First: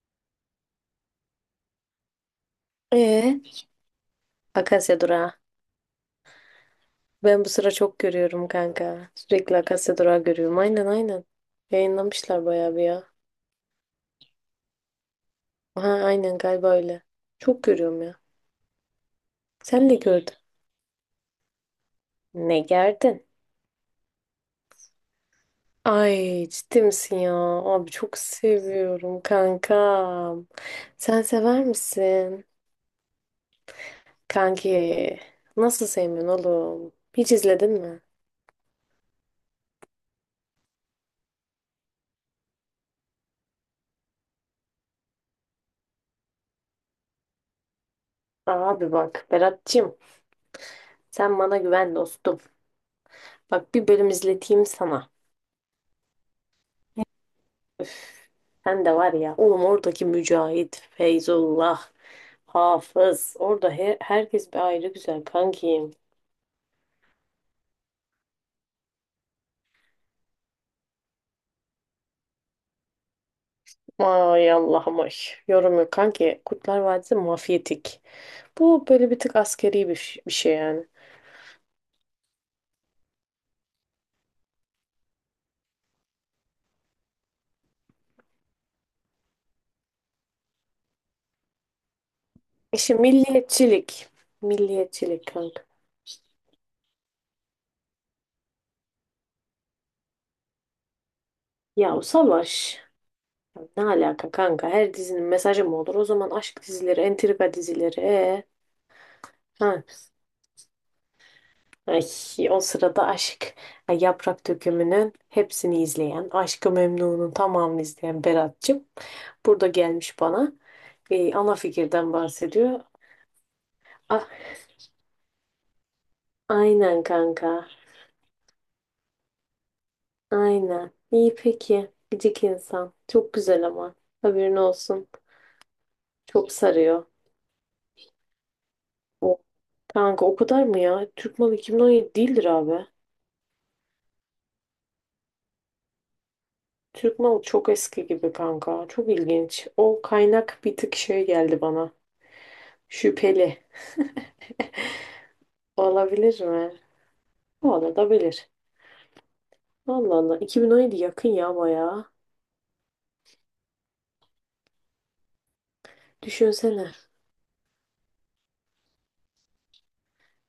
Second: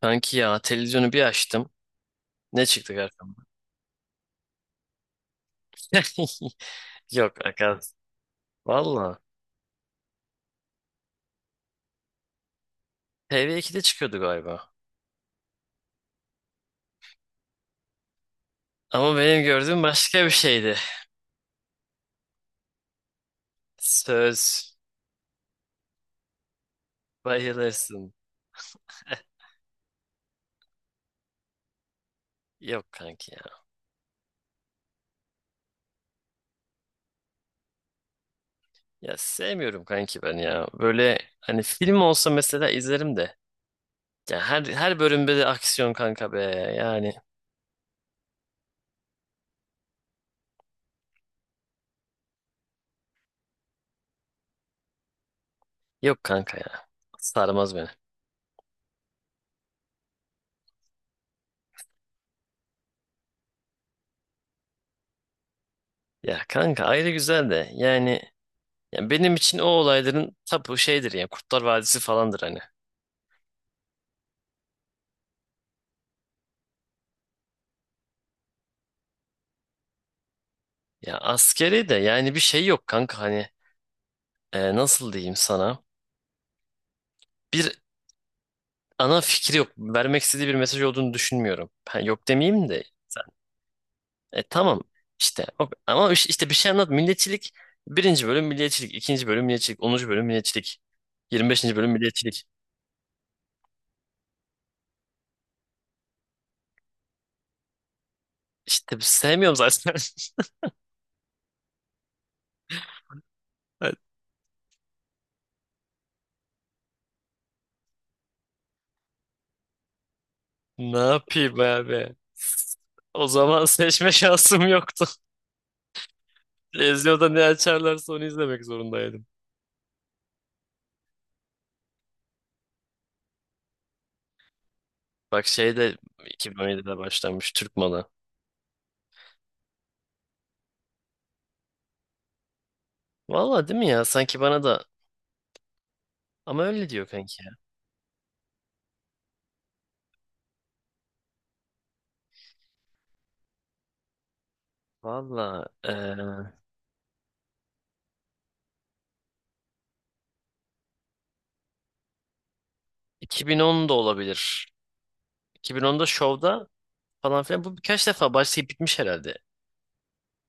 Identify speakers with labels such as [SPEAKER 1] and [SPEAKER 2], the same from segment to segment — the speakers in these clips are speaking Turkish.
[SPEAKER 1] Kanki ya televizyonu bir açtım. Ne çıktı karşıma?
[SPEAKER 2] Ee, Akasya durağı.
[SPEAKER 1] Yok
[SPEAKER 2] Ben bu sıra
[SPEAKER 1] Akaz.
[SPEAKER 2] çok görüyorum kanka.
[SPEAKER 1] Valla.
[SPEAKER 2] Sürekli Akasya durağı görüyorum. Aynen, aynen. Yayınlamışlar bayağı bir ya.
[SPEAKER 1] TV2'de çıkıyordu galiba.
[SPEAKER 2] Ha, aynen galiba öyle. Çok görüyorum ya.
[SPEAKER 1] Ama benim gördüğüm
[SPEAKER 2] Sen de
[SPEAKER 1] başka bir
[SPEAKER 2] gördün.
[SPEAKER 1] şeydi.
[SPEAKER 2] Ne gerdin?
[SPEAKER 1] Söz.
[SPEAKER 2] Ay, ciddi misin ya? Abi
[SPEAKER 1] Bayılırsın.
[SPEAKER 2] çok seviyorum kankam. Sen sever misin?
[SPEAKER 1] Yok kanki ya.
[SPEAKER 2] Kanki, nasıl sevmiyorsun oğlum? Hiç izledin mi?
[SPEAKER 1] Ya sevmiyorum kanki ben ya. Böyle hani film olsa mesela izlerim de. Ya her bölümde de aksiyon kanka be. Yani
[SPEAKER 2] Abi bak Berat'cığım, sen bana güven dostum. Bak, bir bölüm izleteyim sana.
[SPEAKER 1] yok kanka ya. Sarmaz beni.
[SPEAKER 2] Öf, sen de var ya oğlum, oradaki Mücahit, Feyzullah, Hafız. Orada herkes bir ayrı güzel kankim.
[SPEAKER 1] Ya kanka ayrı güzel de yani ya benim için o olayların tapu şeydir ya Kurtlar Vadisi falandır hani.
[SPEAKER 2] Ay Allah'ım ay. Yorum yok kanki. Kurtlar Vadisi mafyatik. Bu böyle bir tık askeri bir, bir şey yani.
[SPEAKER 1] Ya askeri de yani bir şey yok kanka hani, nasıl diyeyim sana, bir ana fikri yok, vermek istediği bir mesaj olduğunu düşünmüyorum. Ben yok demeyeyim de
[SPEAKER 2] İşte
[SPEAKER 1] sen.
[SPEAKER 2] milliyetçilik.
[SPEAKER 1] Tamam
[SPEAKER 2] Milliyetçilik
[SPEAKER 1] işte,
[SPEAKER 2] kanka.
[SPEAKER 1] ama işte bir şey anlat: milliyetçilik. Birinci bölüm milliyetçilik, ikinci bölüm milliyetçilik, 10. bölüm milliyetçilik, 25. bölüm
[SPEAKER 2] Ya, o
[SPEAKER 1] milliyetçilik.
[SPEAKER 2] savaş. Ya ne alaka kanka? Her dizinin mesajı mı olur? O zaman aşk dizileri, entrika dizileri. Ee,
[SPEAKER 1] İşte sevmiyorum
[SPEAKER 2] ha.
[SPEAKER 1] zaten.
[SPEAKER 2] Ay, o sırada aşk, yaprak dökümünün hepsini izleyen, Aşk-ı Memnu'nun tamamını izleyen Berat'cığım burada gelmiş bana.
[SPEAKER 1] Ne
[SPEAKER 2] Ana
[SPEAKER 1] yapayım
[SPEAKER 2] fikirden
[SPEAKER 1] abi?
[SPEAKER 2] bahsediyor.
[SPEAKER 1] O zaman seçme
[SPEAKER 2] Ah,
[SPEAKER 1] şansım yoktu.
[SPEAKER 2] aynen
[SPEAKER 1] Televizyonda ne
[SPEAKER 2] kanka.
[SPEAKER 1] açarlarsa onu izlemek zorundaydım.
[SPEAKER 2] Aynen. İyi peki. Gıcık insan. Çok güzel ama. Haberin olsun.
[SPEAKER 1] Bak, şey de
[SPEAKER 2] Çok
[SPEAKER 1] 2017'de
[SPEAKER 2] sarıyor.
[SPEAKER 1] başlanmış, Türk malı.
[SPEAKER 2] O, kanka o kadar mı ya? Türk malı 2017 değildir abi.
[SPEAKER 1] Valla değil mi ya? Sanki bana da, ama öyle diyor
[SPEAKER 2] Türk
[SPEAKER 1] kanki.
[SPEAKER 2] malı çok eski gibi kanka. Çok ilginç. O kaynak bir tık şey geldi bana. Şüpheli.
[SPEAKER 1] Valla,
[SPEAKER 2] Olabilir mi? Olabilir. Allah Allah. 2017 yakın ya bayağı.
[SPEAKER 1] 2010 da olabilir. 2010'da Show'da
[SPEAKER 2] Düşünsene.
[SPEAKER 1] falan filan. Bu birkaç defa başlayıp bitmiş herhalde.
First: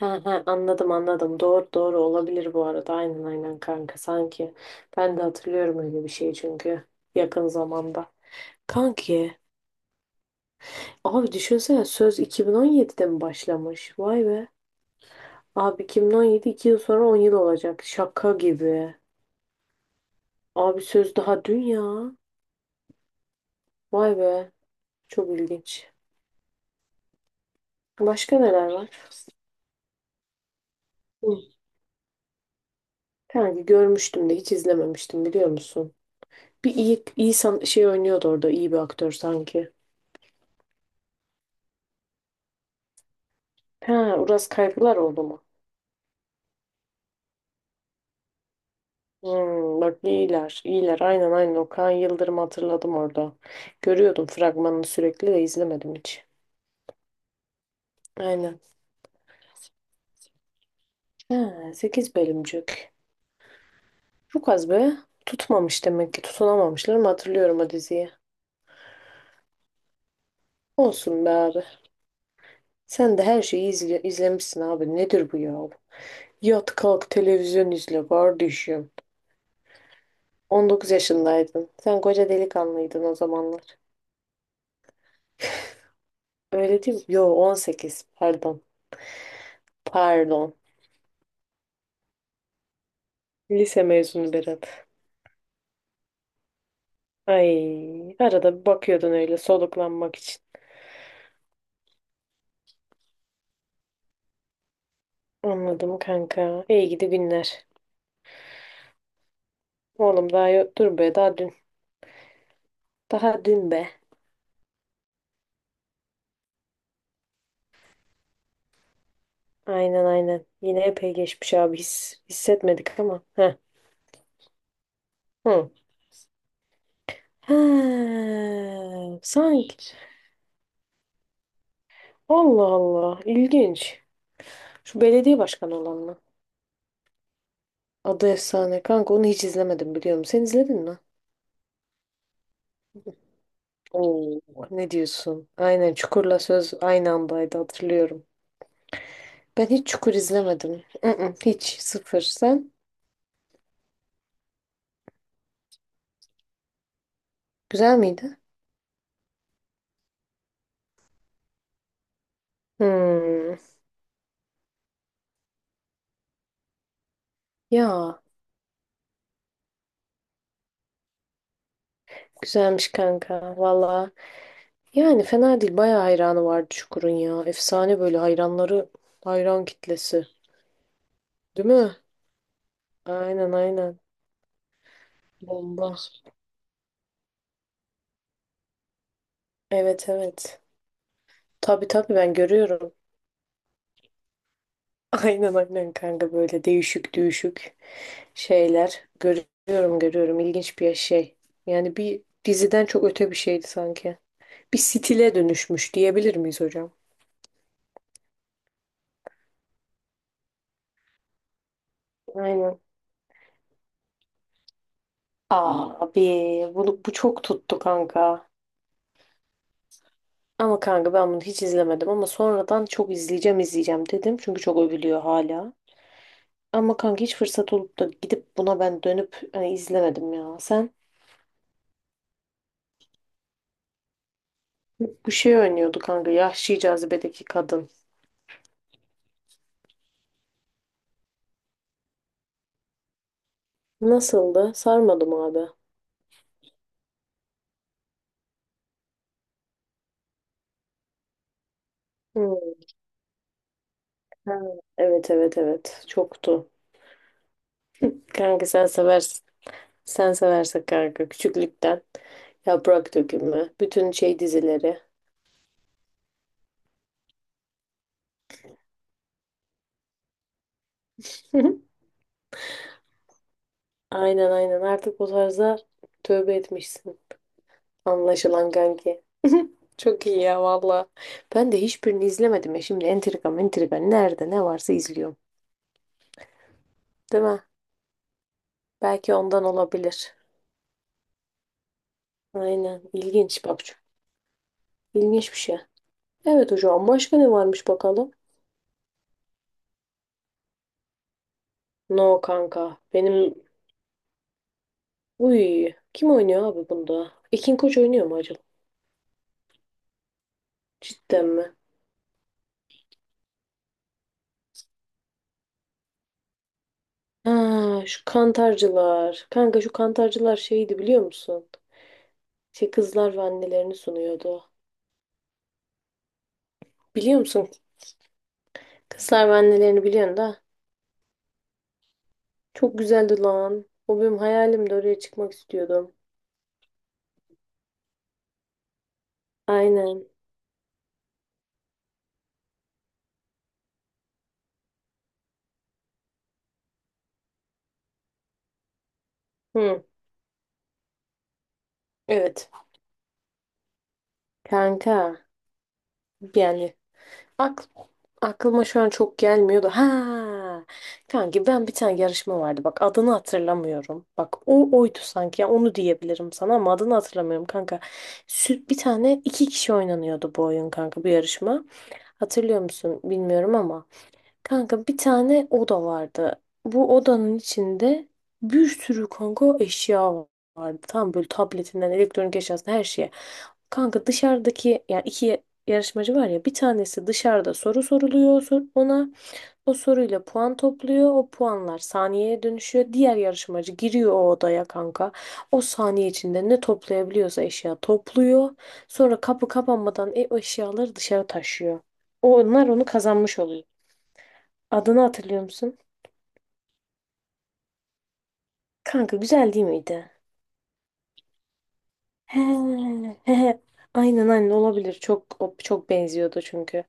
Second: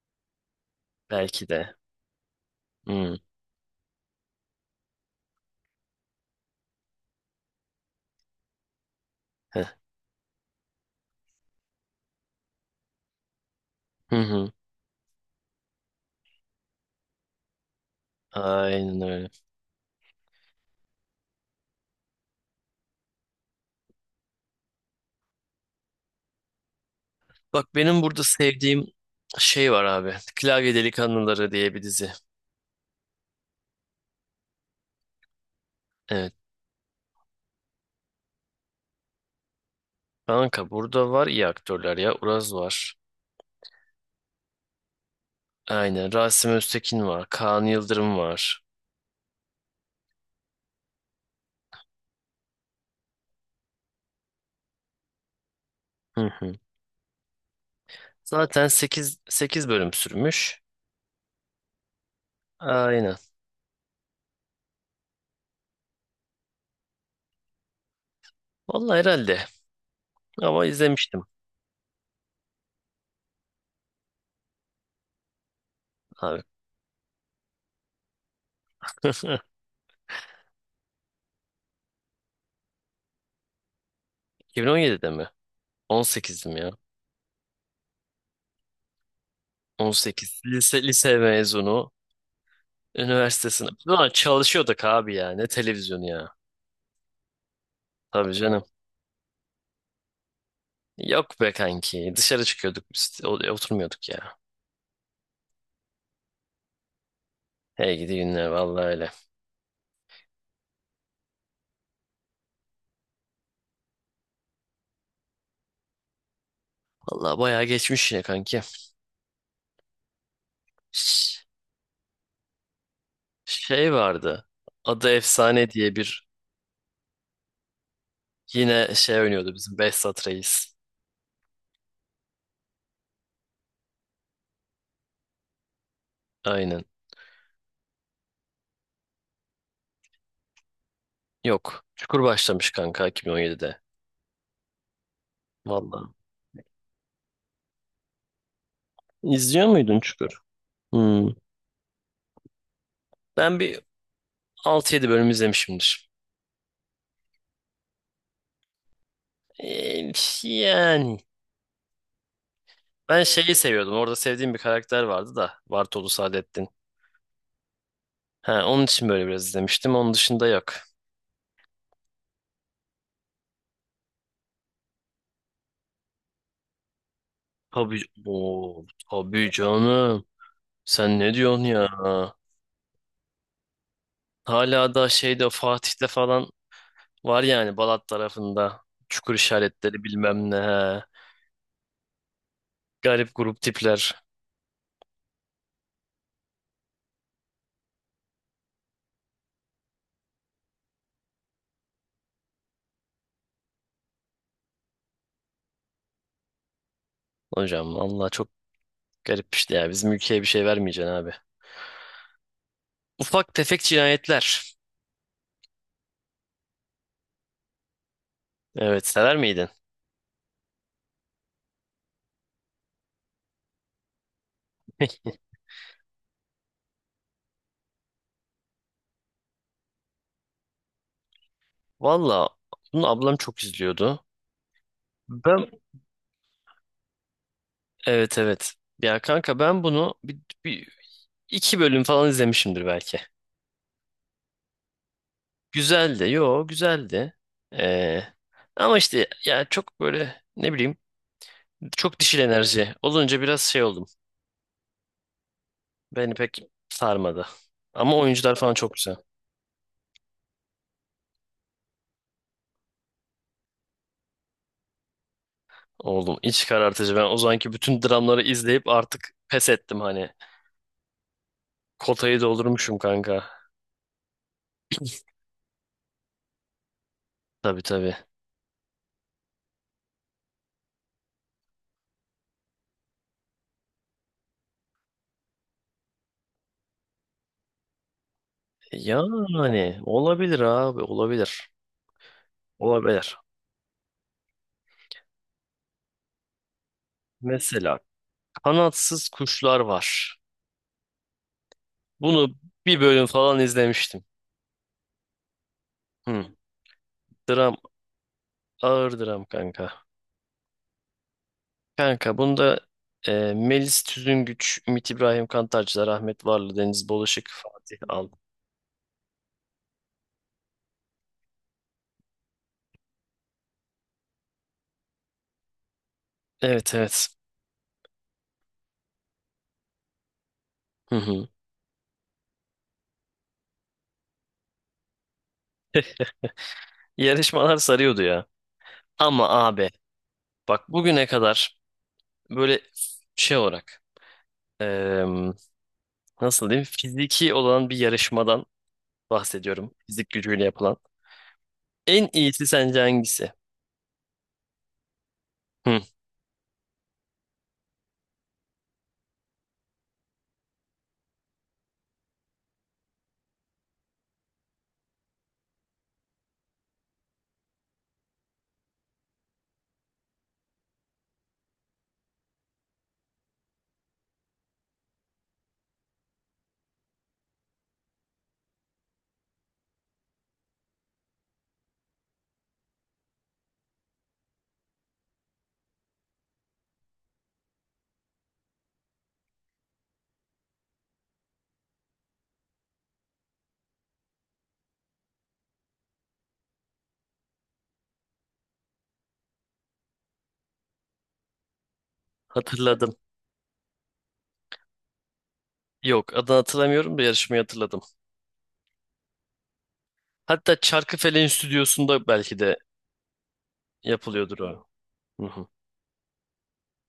[SPEAKER 2] He he, anladım, anladım.
[SPEAKER 1] Belki
[SPEAKER 2] Doğru,
[SPEAKER 1] de.
[SPEAKER 2] doğru, olabilir bu arada.
[SPEAKER 1] Hmm.
[SPEAKER 2] Aynen, aynen kanka sanki. Ben de hatırlıyorum öyle bir şey çünkü. Yakın zamanda. Kanki.
[SPEAKER 1] Heh.
[SPEAKER 2] Abi düşünsene, söz 2017'de mi başlamış?
[SPEAKER 1] Hı
[SPEAKER 2] Vay be.
[SPEAKER 1] hı.
[SPEAKER 2] Abi 2017, 2 yıl sonra 10 yıl olacak. Şaka gibi.
[SPEAKER 1] Aynen öyle.
[SPEAKER 2] Abi söz daha dün ya. Vay be. Çok ilginç.
[SPEAKER 1] Bak, benim burada
[SPEAKER 2] Başka neler
[SPEAKER 1] sevdiğim
[SPEAKER 2] var?
[SPEAKER 1] şey var abi. Klavye
[SPEAKER 2] Hı.
[SPEAKER 1] Delikanlıları diye bir dizi.
[SPEAKER 2] Kanki görmüştüm de hiç izlememiştim, biliyor musun?
[SPEAKER 1] Evet.
[SPEAKER 2] Bir iyi şey oynuyordu orada, iyi bir aktör sanki.
[SPEAKER 1] Kanka burada var iyi aktörler ya. Uraz var.
[SPEAKER 2] Ha, Uras Kaygılar oldu mu?
[SPEAKER 1] Aynen. Rasim Öztekin var. Kaan Yıldırım var.
[SPEAKER 2] Hmm, bak iyiler, iyiler. Aynen, aynen, Okan Yıldırım hatırladım orada. Görüyordum fragmanını sürekli de izlemedim hiç.
[SPEAKER 1] Hı hı.
[SPEAKER 2] Aynen.
[SPEAKER 1] Zaten sekiz bölüm sürmüş.
[SPEAKER 2] Ha, 8 bölümcük.
[SPEAKER 1] Aynen.
[SPEAKER 2] Çok az be. Tutmamış demek ki. Tutunamamışlar mı, hatırlıyorum o diziyi.
[SPEAKER 1] Vallahi herhalde. Ama izlemiştim
[SPEAKER 2] Olsun be abi. Sen de her şeyi izlemişsin abi. Nedir bu ya?
[SPEAKER 1] abi.
[SPEAKER 2] Yat kalk televizyon izle kardeşim. 19 yaşındaydın. Sen koca delikanlıydın o zamanlar.
[SPEAKER 1] 2017'de mi? 18'dim ya.
[SPEAKER 2] Öyle değil mi? Yo, 18. Pardon.
[SPEAKER 1] 18.
[SPEAKER 2] Pardon.
[SPEAKER 1] Lise mezunu. Üniversite sınavı.
[SPEAKER 2] Lise
[SPEAKER 1] Ulan
[SPEAKER 2] mezunu Berat.
[SPEAKER 1] çalışıyorduk abi ya. Ne televizyonu ya.
[SPEAKER 2] Ay,
[SPEAKER 1] Tabii
[SPEAKER 2] arada
[SPEAKER 1] canım.
[SPEAKER 2] bir bakıyordun öyle, soluklanmak için.
[SPEAKER 1] Yok be kanki. Dışarı çıkıyorduk biz. Oturmuyorduk ya.
[SPEAKER 2] Anladım kanka. İyi gidi günler.
[SPEAKER 1] Hey gidi günler, vallahi öyle.
[SPEAKER 2] Oğlum daha yok. Dur be, daha dün. Daha dün be.
[SPEAKER 1] Vallahi bayağı geçmiş yine kanki.
[SPEAKER 2] Aynen, aynen. Yine epey
[SPEAKER 1] Ş-
[SPEAKER 2] geçmiş abi. Hissetmedik ama. Heh.
[SPEAKER 1] Şey vardı, adı Efsane
[SPEAKER 2] Hı.
[SPEAKER 1] diye bir.
[SPEAKER 2] Ha,
[SPEAKER 1] Yine şey oynuyordu,
[SPEAKER 2] sanki.
[SPEAKER 1] bizim Behzat Reis.
[SPEAKER 2] Allah Allah. İlginç. Şu belediye başkanı olan mı?
[SPEAKER 1] Aynen.
[SPEAKER 2] Adı efsane. Kanka onu hiç izlemedim, biliyorum. Sen izledin mi?
[SPEAKER 1] Yok. Çukur başlamış kanka 2017'de.
[SPEAKER 2] Oo, ne diyorsun? Aynen,
[SPEAKER 1] Vallahi.
[SPEAKER 2] Çukur'la Söz aynı andaydı hatırlıyorum.
[SPEAKER 1] İzliyor
[SPEAKER 2] Ben hiç
[SPEAKER 1] muydun
[SPEAKER 2] Çukur
[SPEAKER 1] Çukur?
[SPEAKER 2] izlemedim.
[SPEAKER 1] Hmm.
[SPEAKER 2] Mm-mm, hiç sıfır. Sen?
[SPEAKER 1] Ben bir 6 yedi bölüm izlemişimdir.
[SPEAKER 2] Güzel miydi?
[SPEAKER 1] Ee, yani. Ben şeyi
[SPEAKER 2] Hmm.
[SPEAKER 1] seviyordum, orada sevdiğim bir karakter vardı da: Bartolu Saadettin.
[SPEAKER 2] Ya,
[SPEAKER 1] Ha, onun için böyle biraz izlemiştim. Onun dışında yok.
[SPEAKER 2] güzelmiş kanka valla. Yani fena değil. Bayağı hayranı vardı Çukur'un ya. Efsane
[SPEAKER 1] Tabii.
[SPEAKER 2] böyle
[SPEAKER 1] Oo,
[SPEAKER 2] hayranları,
[SPEAKER 1] tabii
[SPEAKER 2] hayran
[SPEAKER 1] canım.
[SPEAKER 2] kitlesi.
[SPEAKER 1] Sen ne diyorsun
[SPEAKER 2] Değil
[SPEAKER 1] ya?
[SPEAKER 2] mi? Aynen, aynen.
[SPEAKER 1] Hala da şeyde,
[SPEAKER 2] Bomba.
[SPEAKER 1] Fatih'te falan var yani, Balat tarafında. Çukur işaretleri
[SPEAKER 2] Evet,
[SPEAKER 1] bilmem ne.
[SPEAKER 2] evet.
[SPEAKER 1] He.
[SPEAKER 2] Tabii, tabii ben görüyorum.
[SPEAKER 1] Garip grup tipler.
[SPEAKER 2] Aynen, aynen kanka, böyle değişik, düşük şeyler görüyorum, görüyorum, ilginç bir şey. Yani bir diziden çok öte bir şeydi sanki. Bir stile dönüşmüş diyebilir miyiz hocam?
[SPEAKER 1] Hocam Allah çok garip işte ya. Bizim ülkeye bir şey vermeyeceksin abi.
[SPEAKER 2] Aynen.
[SPEAKER 1] Ufak tefek cinayetler.
[SPEAKER 2] Abi bunu, bu çok tuttu kanka.
[SPEAKER 1] Evet, sever miydin?
[SPEAKER 2] Ama kanka ben bunu hiç izlemedim, ama sonradan çok izleyeceğim, izleyeceğim dedim. Çünkü çok övülüyor hala. Ama kanka hiç fırsat olup da gidip buna ben dönüp hani izlemedim ya. Sen,
[SPEAKER 1] Valla bunu ablam çok izliyordu.
[SPEAKER 2] bu şey
[SPEAKER 1] Ben,
[SPEAKER 2] oynuyordu kanka, Yahşi Cazibe'deki kadın.
[SPEAKER 1] evet evet. Ya kanka, ben bunu bir- iki bölüm falan izlemişimdir belki.
[SPEAKER 2] Nasıldı? Sarmadım abi.
[SPEAKER 1] Güzeldi. Yo, güzeldi. Ee, ama işte ya, çok böyle ne bileyim, çok dişil
[SPEAKER 2] Hmm.
[SPEAKER 1] enerji olunca biraz şey oldum.
[SPEAKER 2] Ha, evet, evet, evet,
[SPEAKER 1] Beni pek
[SPEAKER 2] çoktu.
[SPEAKER 1] sarmadı. Ama oyuncular
[SPEAKER 2] Kanka
[SPEAKER 1] falan
[SPEAKER 2] sen
[SPEAKER 1] çok güzel.
[SPEAKER 2] seversin. Sen seversen kanka küçüklükten yaprak dökümü, bütün şey dizileri.
[SPEAKER 1] Oğlum, iç karartıcı. Ben o zamanki bütün dramları izleyip artık pes ettim hani. Kotayı doldurmuşum kanka.
[SPEAKER 2] Aynen, aynen, artık bu tarza tövbe etmişsin.
[SPEAKER 1] Tabii tabii.
[SPEAKER 2] Anlaşılan kanki. Çok iyi ya valla. Ben de hiçbirini izlemedim ya. Şimdi entrika, entrika nerede ne varsa izliyorum. Değil mi? Belki ondan
[SPEAKER 1] Yani
[SPEAKER 2] olabilir.
[SPEAKER 1] olabilir abi, olabilir.
[SPEAKER 2] Aynen,
[SPEAKER 1] Olabilir.
[SPEAKER 2] ilginç babacığım. İlginç bir şey. Evet hocam, başka ne varmış
[SPEAKER 1] Mesela
[SPEAKER 2] bakalım?
[SPEAKER 1] kanatsız kuşlar var.
[SPEAKER 2] No
[SPEAKER 1] Bunu
[SPEAKER 2] kanka.
[SPEAKER 1] bir bölüm falan izlemiştim.
[SPEAKER 2] Uy, kim
[SPEAKER 1] Hı.
[SPEAKER 2] oynuyor abi bunda?
[SPEAKER 1] Dram,
[SPEAKER 2] Ekin Koç oynuyor mu acaba?
[SPEAKER 1] ağır dram kanka.
[SPEAKER 2] Cidden mi?
[SPEAKER 1] Kanka bunda Melis Tüzüngüç, Ümit İbrahim Kantarcılar, Ahmet Varlı, Deniz Bolaşık, Fatih
[SPEAKER 2] Ha, şu
[SPEAKER 1] Al.
[SPEAKER 2] kantarcılar. Kanka şu kantarcılar şeydi, biliyor musun? Şey kızlar ve annelerini sunuyordu.
[SPEAKER 1] Evet evet.
[SPEAKER 2] Biliyor musun? Kızlar ve annelerini biliyorsun da.
[SPEAKER 1] Hı hı.
[SPEAKER 2] Çok güzeldi lan. O benim hayalimdi, oraya çıkmak istiyordum.
[SPEAKER 1] Yarışmalar sarıyordu ya. Ama abi
[SPEAKER 2] Aynen.
[SPEAKER 1] bak, bugüne kadar böyle şey olarak, nasıl diyeyim, fiziki olan bir yarışmadan bahsediyorum.
[SPEAKER 2] Hı,
[SPEAKER 1] Fizik gücüyle yapılan. En iyisi
[SPEAKER 2] evet.
[SPEAKER 1] sence hangisi?
[SPEAKER 2] Kanka.
[SPEAKER 1] Hı,
[SPEAKER 2] Yani Ak- aklıma şu an çok gelmiyordu. Ha, kanki ben, bir tane yarışma vardı. Bak, adını hatırlamıyorum. Bak, o oydu sanki. Ya onu diyebilirim sana, ama adını hatırlamıyorum kanka. Bir tane iki kişi oynanıyordu bu oyun kanka, bu yarışma. Hatırlıyor musun bilmiyorum ama. Kanka bir tane oda vardı. Bu odanın içinde bir sürü kanka eşya vardı. Tam böyle tabletinden elektronik eşyasına her şeye. Kanka dışarıdaki yani iki yarışmacı var ya, bir tanesi dışarıda soru soruluyor ona. O soruyla puan topluyor. O puanlar saniyeye dönüşüyor. Diğer yarışmacı giriyor o odaya kanka. O saniye içinde ne toplayabiliyorsa eşya topluyor. Sonra kapı kapanmadan o eşyaları dışarı taşıyor. Onlar onu
[SPEAKER 1] hatırladım.
[SPEAKER 2] kazanmış oluyor. Adını hatırlıyor musun?
[SPEAKER 1] Yok, adını hatırlamıyorum da yarışmayı hatırladım.
[SPEAKER 2] Kanka güzel değil miydi?
[SPEAKER 1] Hatta Çarkıfelek'in stüdyosunda belki
[SPEAKER 2] He,
[SPEAKER 1] de
[SPEAKER 2] he, he. Aynen,
[SPEAKER 1] yapılıyordur
[SPEAKER 2] aynen
[SPEAKER 1] o.
[SPEAKER 2] olabilir.
[SPEAKER 1] Hı
[SPEAKER 2] Çok
[SPEAKER 1] hı.
[SPEAKER 2] çok benziyordu çünkü.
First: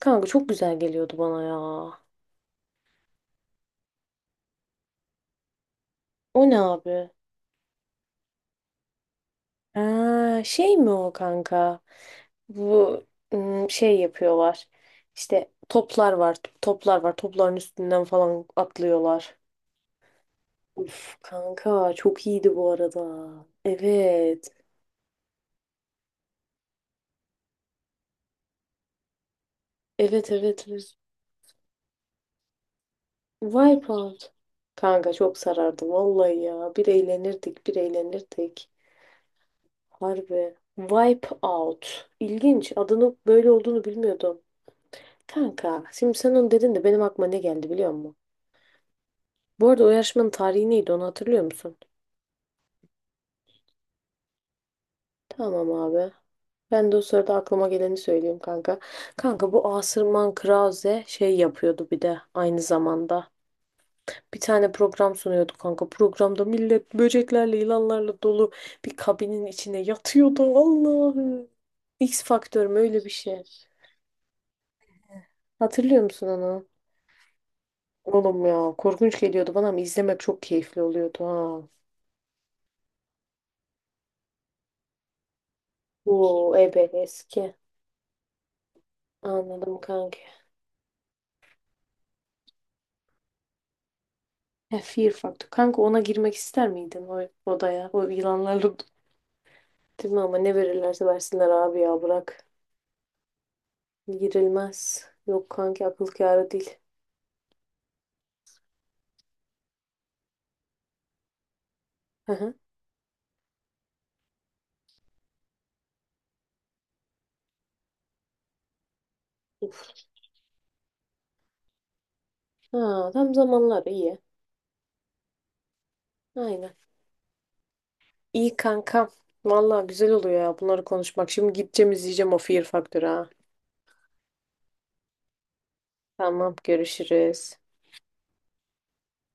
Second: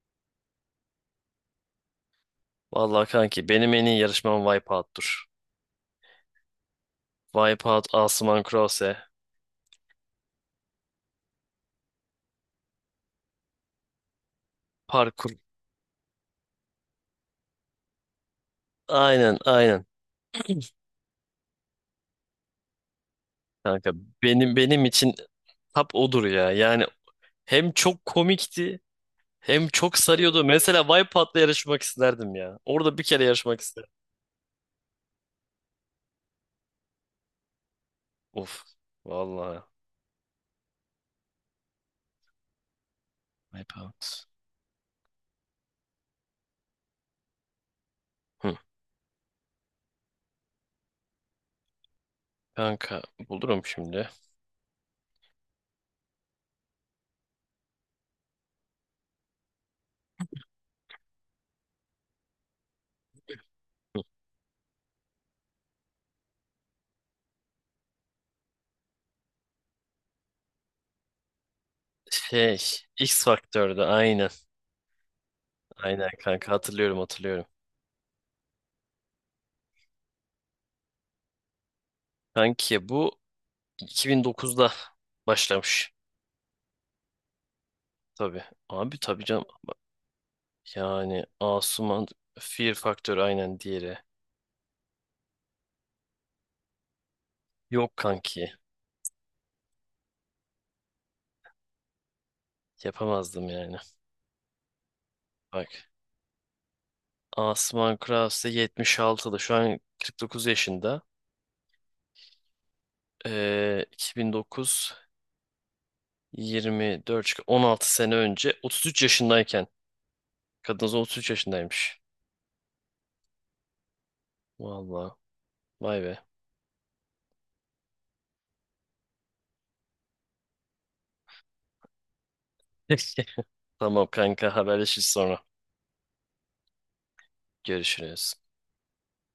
[SPEAKER 2] Kanka çok güzel geliyordu bana ya.
[SPEAKER 1] Vallahi kanki, benim en iyi yarışmam Wipeout'tur.
[SPEAKER 2] O ne abi?
[SPEAKER 1] Wipeout, Asuman Krause,
[SPEAKER 2] Ha, şey mi o kanka? Bu şey yapıyorlar.
[SPEAKER 1] parkur.
[SPEAKER 2] İşte toplar var. Toplar var. Topların üstünden falan
[SPEAKER 1] Aynen
[SPEAKER 2] atlıyorlar.
[SPEAKER 1] aynen
[SPEAKER 2] Uf kanka çok iyiydi bu arada.
[SPEAKER 1] kanka.
[SPEAKER 2] Evet.
[SPEAKER 1] Benim için tap odur ya. Yani hem çok komikti hem çok
[SPEAKER 2] Evet,
[SPEAKER 1] sarıyordu.
[SPEAKER 2] evet.
[SPEAKER 1] Mesela
[SPEAKER 2] Evet.
[SPEAKER 1] Wipeout'la yarışmak isterdim ya. Orada bir kere yarışmak isterdim.
[SPEAKER 2] Wipeout. Kanka çok sarardı vallahi ya. Bir eğlenirdik, bir
[SPEAKER 1] Of.
[SPEAKER 2] eğlenirdik.
[SPEAKER 1] Vallahi.
[SPEAKER 2] Harbi. Wipeout. İlginç. Adının böyle olduğunu
[SPEAKER 1] Wipeout.
[SPEAKER 2] bilmiyordum. Kanka, şimdi sen onu dedin de benim aklıma ne geldi biliyor musun?
[SPEAKER 1] Hı.
[SPEAKER 2] Bu arada o yarışmanın tarihi neydi, onu hatırlıyor musun?
[SPEAKER 1] Kanka bulurum şimdi.
[SPEAKER 2] Tamam abi. Ben de o sırada aklıma geleni söyleyeyim kanka. Kanka bu Asırman Krause şey yapıyordu bir de aynı zamanda.
[SPEAKER 1] Hı.
[SPEAKER 2] Bir tane program sunuyordu kanka. Programda millet böceklerle, yılanlarla dolu bir kabinin içine yatıyordu. Allah'ım. X
[SPEAKER 1] Şey,
[SPEAKER 2] Faktör mü, öyle bir
[SPEAKER 1] X
[SPEAKER 2] şey.
[SPEAKER 1] Faktör'de aynen.
[SPEAKER 2] Hatırlıyor
[SPEAKER 1] Aynen
[SPEAKER 2] musun
[SPEAKER 1] kanka,
[SPEAKER 2] onu?
[SPEAKER 1] hatırlıyorum hatırlıyorum.
[SPEAKER 2] Oğlum ya korkunç geliyordu bana, ama izlemek çok keyifli oluyordu ha.
[SPEAKER 1] Kanki bu 2009'da başlamış.
[SPEAKER 2] Oo, ebe eski.
[SPEAKER 1] Tabii. Abi tabii canım.
[SPEAKER 2] Anladım kanka.
[SPEAKER 1] Yani Asuman, Fear Faktör aynen diğeri.
[SPEAKER 2] He, Fear Factor. Kanka ona girmek ister miydin, o odaya?
[SPEAKER 1] Yok
[SPEAKER 2] O
[SPEAKER 1] kanki.
[SPEAKER 2] yılanlarla. Değil mi ama, ne verirlerse versinler abi ya, bırak.
[SPEAKER 1] Yapamazdım yani.
[SPEAKER 2] Girilmez. Yok kanki,
[SPEAKER 1] Bak.
[SPEAKER 2] akıl kârı değil.
[SPEAKER 1] Asuman Krause 76'da, şu an 49 yaşında.
[SPEAKER 2] Hı hı.
[SPEAKER 1] 2009, 24, 16 sene önce, 33 yaşındayken. Kadınız 33 yaşındaymış.
[SPEAKER 2] Ha, tam zamanlar iyi.
[SPEAKER 1] Vallahi, vay be.
[SPEAKER 2] Aynen. İyi kanka. Vallahi güzel oluyor ya bunları konuşmak. Şimdi gideceğim izleyeceğim o Fear Factor'ı ha.
[SPEAKER 1] Tamam kanka, haberleşiriz sonra.
[SPEAKER 2] Tamam, görüşürüz.
[SPEAKER 1] Görüşürüz.